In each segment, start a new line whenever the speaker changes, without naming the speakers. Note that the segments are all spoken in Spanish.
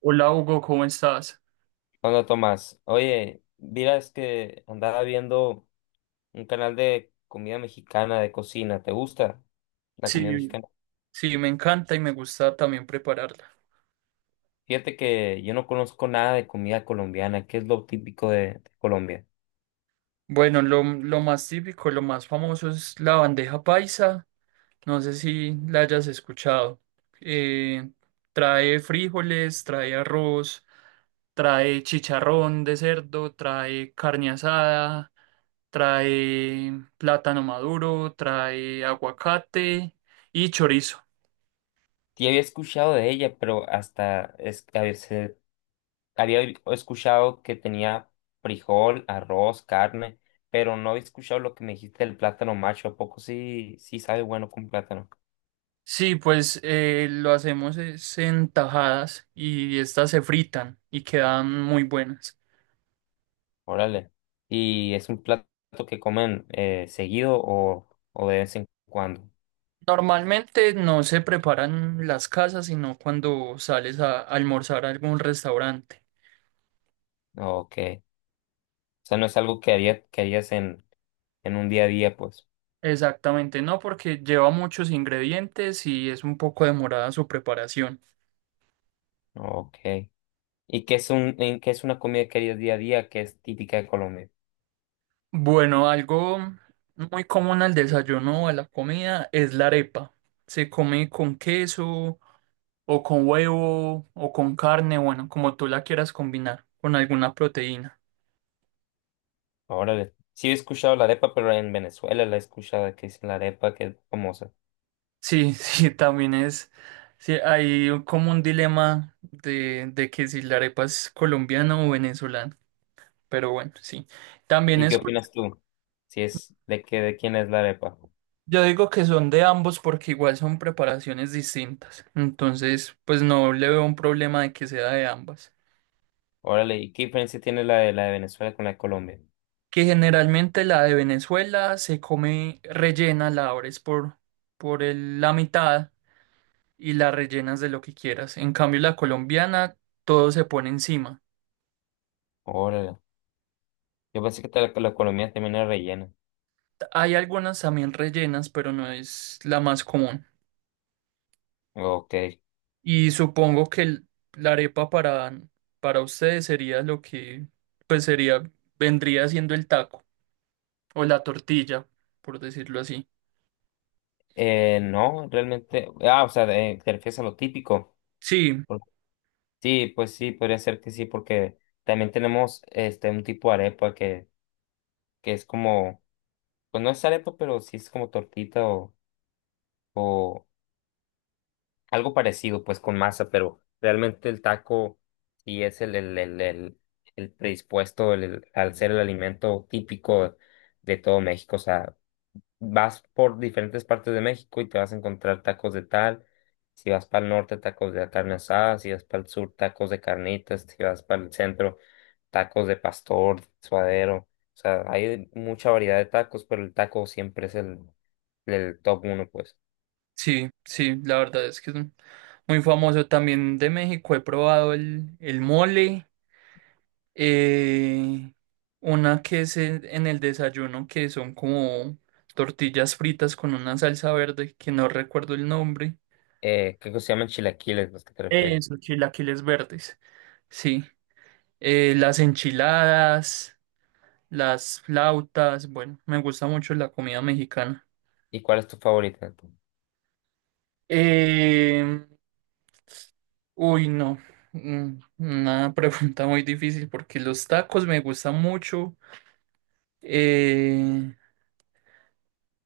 Hola Hugo, ¿cómo estás?
Hola Tomás, oye, miras que andaba viendo un canal de comida mexicana, de cocina, ¿te gusta la comida
Sí,
mexicana?
sí, me encanta y me gusta también prepararla.
Fíjate que yo no conozco nada de comida colombiana, ¿qué es lo típico de Colombia?
Bueno, lo más típico, lo más famoso es la bandeja paisa. No sé si la hayas escuchado. Eh, trae frijoles, trae arroz, trae chicharrón de cerdo, trae carne asada, trae plátano maduro, trae aguacate y chorizo.
Sí había escuchado de ella, pero hasta es, a veces había escuchado que tenía frijol, arroz, carne, pero no había escuchado lo que me dijiste del plátano macho, ¿a poco sí, sí sabe bueno con plátano?
Sí, pues lo hacemos es en tajadas y estas se fritan y quedan muy buenas.
Órale. ¿Y es un plato que comen seguido o de vez en cuando?
Normalmente no se preparan en las casas, sino cuando sales a almorzar a algún restaurante.
Ok. O sea, no es algo que haría, que harías en un día a día, pues.
Exactamente, no, porque lleva muchos ingredientes y es un poco demorada su preparación.
Ok. ¿Y qué es una comida que harías día a día que es típica de Colombia?
Bueno, algo muy común al desayuno o a la comida es la arepa. Se come con queso o con huevo, o con carne, bueno, como tú la quieras combinar, con alguna proteína.
Órale. Sí he escuchado la arepa, pero en Venezuela la he escuchado que es la arepa que es famosa.
Sí, sí, también es. Sí, hay como un dilema de que si la arepa es colombiana o venezolana. Pero bueno, sí. También
¿Y
es.
qué opinas tú? Si es de que de quién es la arepa.
Yo digo que son de ambos porque igual son preparaciones distintas. Entonces, pues no le veo un problema de que sea de ambas.
Órale, ¿y qué diferencia tiene la de Venezuela con la de Colombia?
Que generalmente la de Venezuela se come rellena, la abres por la mitad, y la rellenas de lo que quieras. En cambio, la colombiana, todo se pone encima.
Órale. Yo pensé que la economía también era rellena.
Hay algunas también rellenas, pero no es la más común.
Ok.
Y supongo que la arepa para ustedes sería lo que, pues sería, vendría siendo el taco o la tortilla, por decirlo así.
No, realmente. Ah, o sea, te refieres a lo típico.
Sí,
Por- Sí, pues sí, podría ser que sí, porque también tenemos este un tipo de arepa que es como, pues no es arepa, pero sí es como tortita o algo parecido, pues con masa, pero realmente el taco sí es el predispuesto al ser el alimento típico de todo México. O sea, vas por diferentes partes de México y te vas a encontrar tacos de tal, si vas para el norte, tacos de carne asada, si vas para el sur, tacos de carnitas, si vas para el centro, tacos de pastor, suadero, o sea, hay mucha variedad de tacos, pero el taco siempre es el top uno, pues.
sí, sí, la verdad es que es muy famoso. También de México he probado el mole. Eh, una que es en el desayuno, que son como tortillas fritas con una salsa verde, que no recuerdo el nombre.
Creo que se llaman chilaquiles los que te refieres.
Eso, chilaquiles verdes. Sí. Las enchiladas, las flautas. Bueno, me gusta mucho la comida mexicana.
¿Y cuál es tu favorita?
Eh, uy, no. Una pregunta muy difícil porque los tacos me gustan mucho. Eh,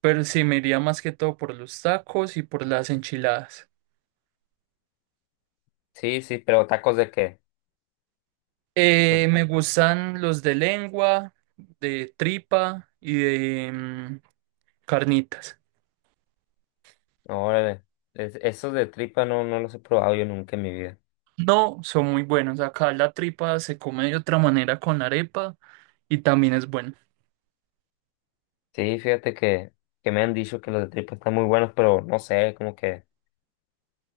Pero sí, me iría más que todo por los tacos y por las enchiladas.
Sí, sí, ¿pero tacos de qué?
Me gustan los de lengua, de tripa y de carnitas.
Órale, esos de tripa no, no los he probado yo nunca en mi vida.
No, son muy buenos. Acá la tripa se come de otra manera con arepa y también es bueno.
Sí, fíjate que me han dicho que los de tripa están muy buenos, pero no sé, como que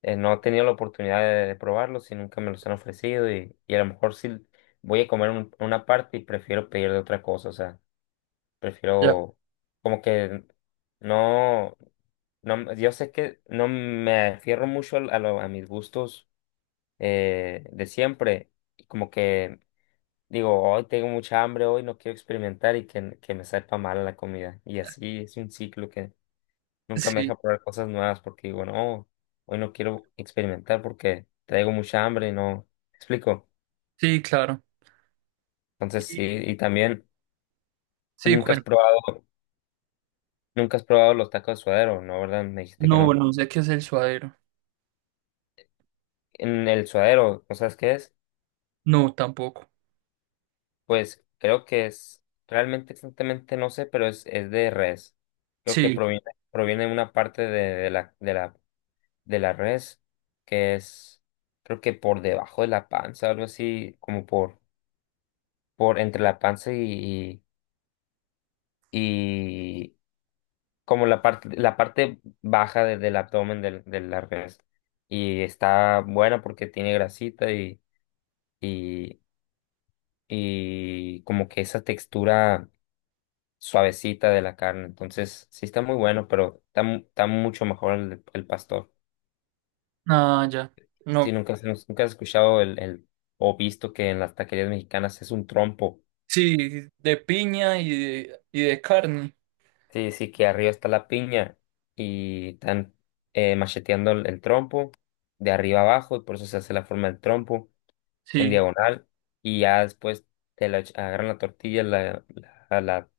no he tenido la oportunidad de probarlos y nunca me los han ofrecido y a lo mejor sí voy a comer una parte y prefiero pedir de otra cosa, o sea,
Ya.
prefiero como que no, no, yo sé que no me afierro mucho a mis gustos de siempre y como que digo, hoy tengo mucha hambre, hoy no quiero experimentar y que me sepa mal la comida y así es un ciclo. Nunca me
Sí,
deja probar cosas nuevas porque digo, no, hoy no quiero experimentar porque traigo mucha hambre y no. ¿Me explico?
sí, claro.
Entonces sí,
Y-
y también
sí,
nunca has
cuento.
probado, nunca has probado los tacos de suadero, ¿no? ¿Verdad? Me dijiste que
No,
no.
no sé qué es el suadero.
En el suadero, ¿no sabes qué es?
No, tampoco.
Pues creo que es, realmente exactamente no sé, pero es de res. Creo que
Sí,
proviene de una parte de la res que es, creo que por debajo de la panza, algo así, como por entre la panza y como la parte baja del abdomen del la. Y está buena porque tiene grasita y, y como que esa textura suavecita de la carne. Entonces, sí está muy bueno, pero está mucho mejor el pastor.
ah, ya.
Si
No,
nunca has escuchado o visto que en las taquerías mexicanas es un trompo.
sí, de piña y de carne.
Sí, sí, que arriba está la piña y están macheteando el trompo de arriba abajo, y por eso se hace la forma del trompo en
Sí,
diagonal y ya después agarran la tortilla, la, la,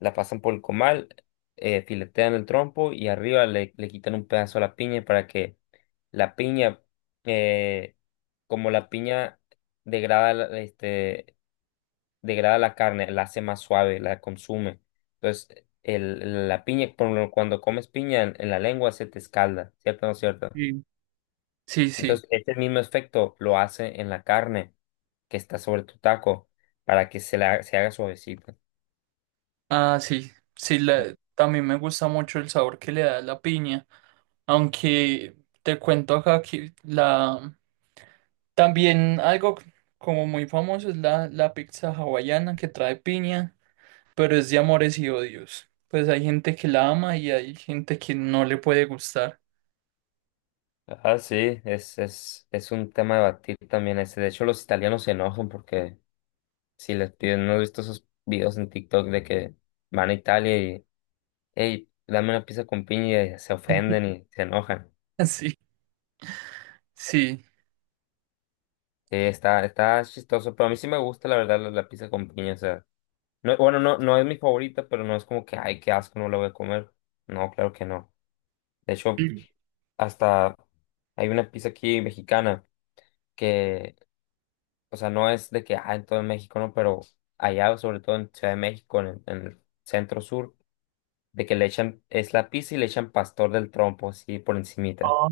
la pasan por el comal, filetean el trompo y arriba le quitan un pedazo a la piña para que la piña, eh, como la piña degrada la- este, degrada la carne, la hace más suave, la consume. Entonces, la piña, cuando comes piña en la lengua se te escalda, ¿cierto o no cierto?
sí, sí, sí.
Entonces, este mismo efecto lo hace en la carne que está sobre tu taco para que se haga suavecita.
Ah, sí, sí,
En-
también me gusta mucho el sabor que le da la piña, aunque te cuento acá también algo como muy famoso es la pizza hawaiana que trae piña, pero es de amores y odios. Pues hay gente que la ama y hay gente que no le puede gustar.
Ah, sí, es un tema de batir también ese. De hecho, los italianos se enojan porque si les piden, ¿no has visto esos videos en TikTok de que van a Italia y, hey, dame una pizza con piña y se ofenden y se enojan?
Sí, sí.
Sí, está chistoso, pero a mí sí me gusta la verdad la pizza con piña, o sea, no, bueno, no es mi favorita, pero no es como que, ay, qué asco, no la voy a comer. No, claro que no. De hecho,
Sí.
hasta hay una pizza aquí mexicana que, o sea, no es de que, ah, en todo México, no, pero allá, sobre todo en Ciudad de México, en el centro sur, de que le echan, es la pizza y le echan pastor del trompo, así por encimita.
Ah,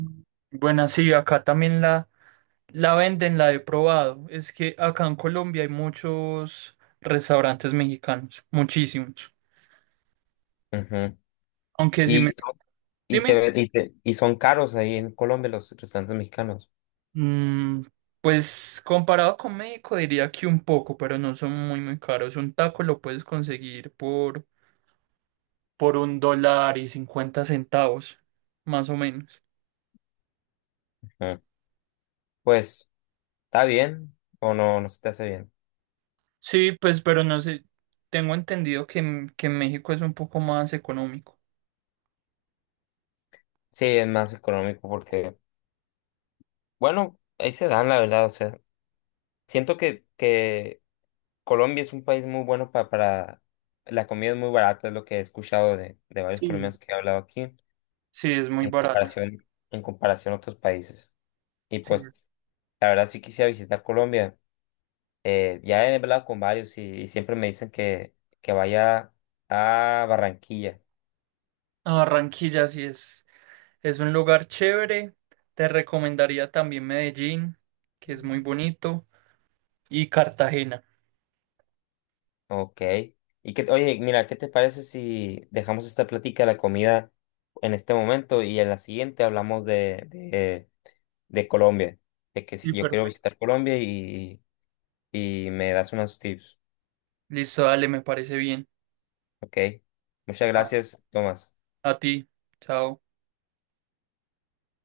bueno, sí, acá también la... La venden, la he probado. Es que acá en Colombia hay muchos restaurantes mexicanos, muchísimos.
Ujú.
Aunque si me...
Y son, y
Dime,
te, y te- y son caros ahí en Colombia los restaurantes mexicanos.
mm, pues comparado con México diría que un poco, pero no son muy, muy caros. Un taco lo puedes conseguir por $1.50, más o menos.
Ujú. Pues, ¿está bien o no, no se te hace bien?
Sí, pues, pero no sé, tengo entendido que en México es un poco más económico.
Sí, es más económico porque, bueno, ahí se dan, la verdad, o sea, siento que Colombia es un país muy bueno para, la comida es muy barata, es lo que he escuchado de varios
Sí.
colombianos que he hablado aquí,
Sí, es muy
en
barata.
comparación, en comparación a otros países. Y
Sí.
pues, la verdad sí quisiera visitar Colombia. Ya he hablado con varios y siempre me dicen que vaya a Barranquilla.
A Barranquilla sí es, un lugar chévere. Te recomendaría también Medellín, que es muy bonito, y Cartagena.
Ok. Y que, oye, mira, ¿qué te parece si dejamos esta plática de la comida en este momento y en la siguiente hablamos de Colombia? De que
Sí,
si yo quiero
perfecto.
visitar Colombia y me das unos tips.
Listo, dale, me parece bien.
Ok. Muchas
Ah.
gracias, Tomás.
A ti. Chao.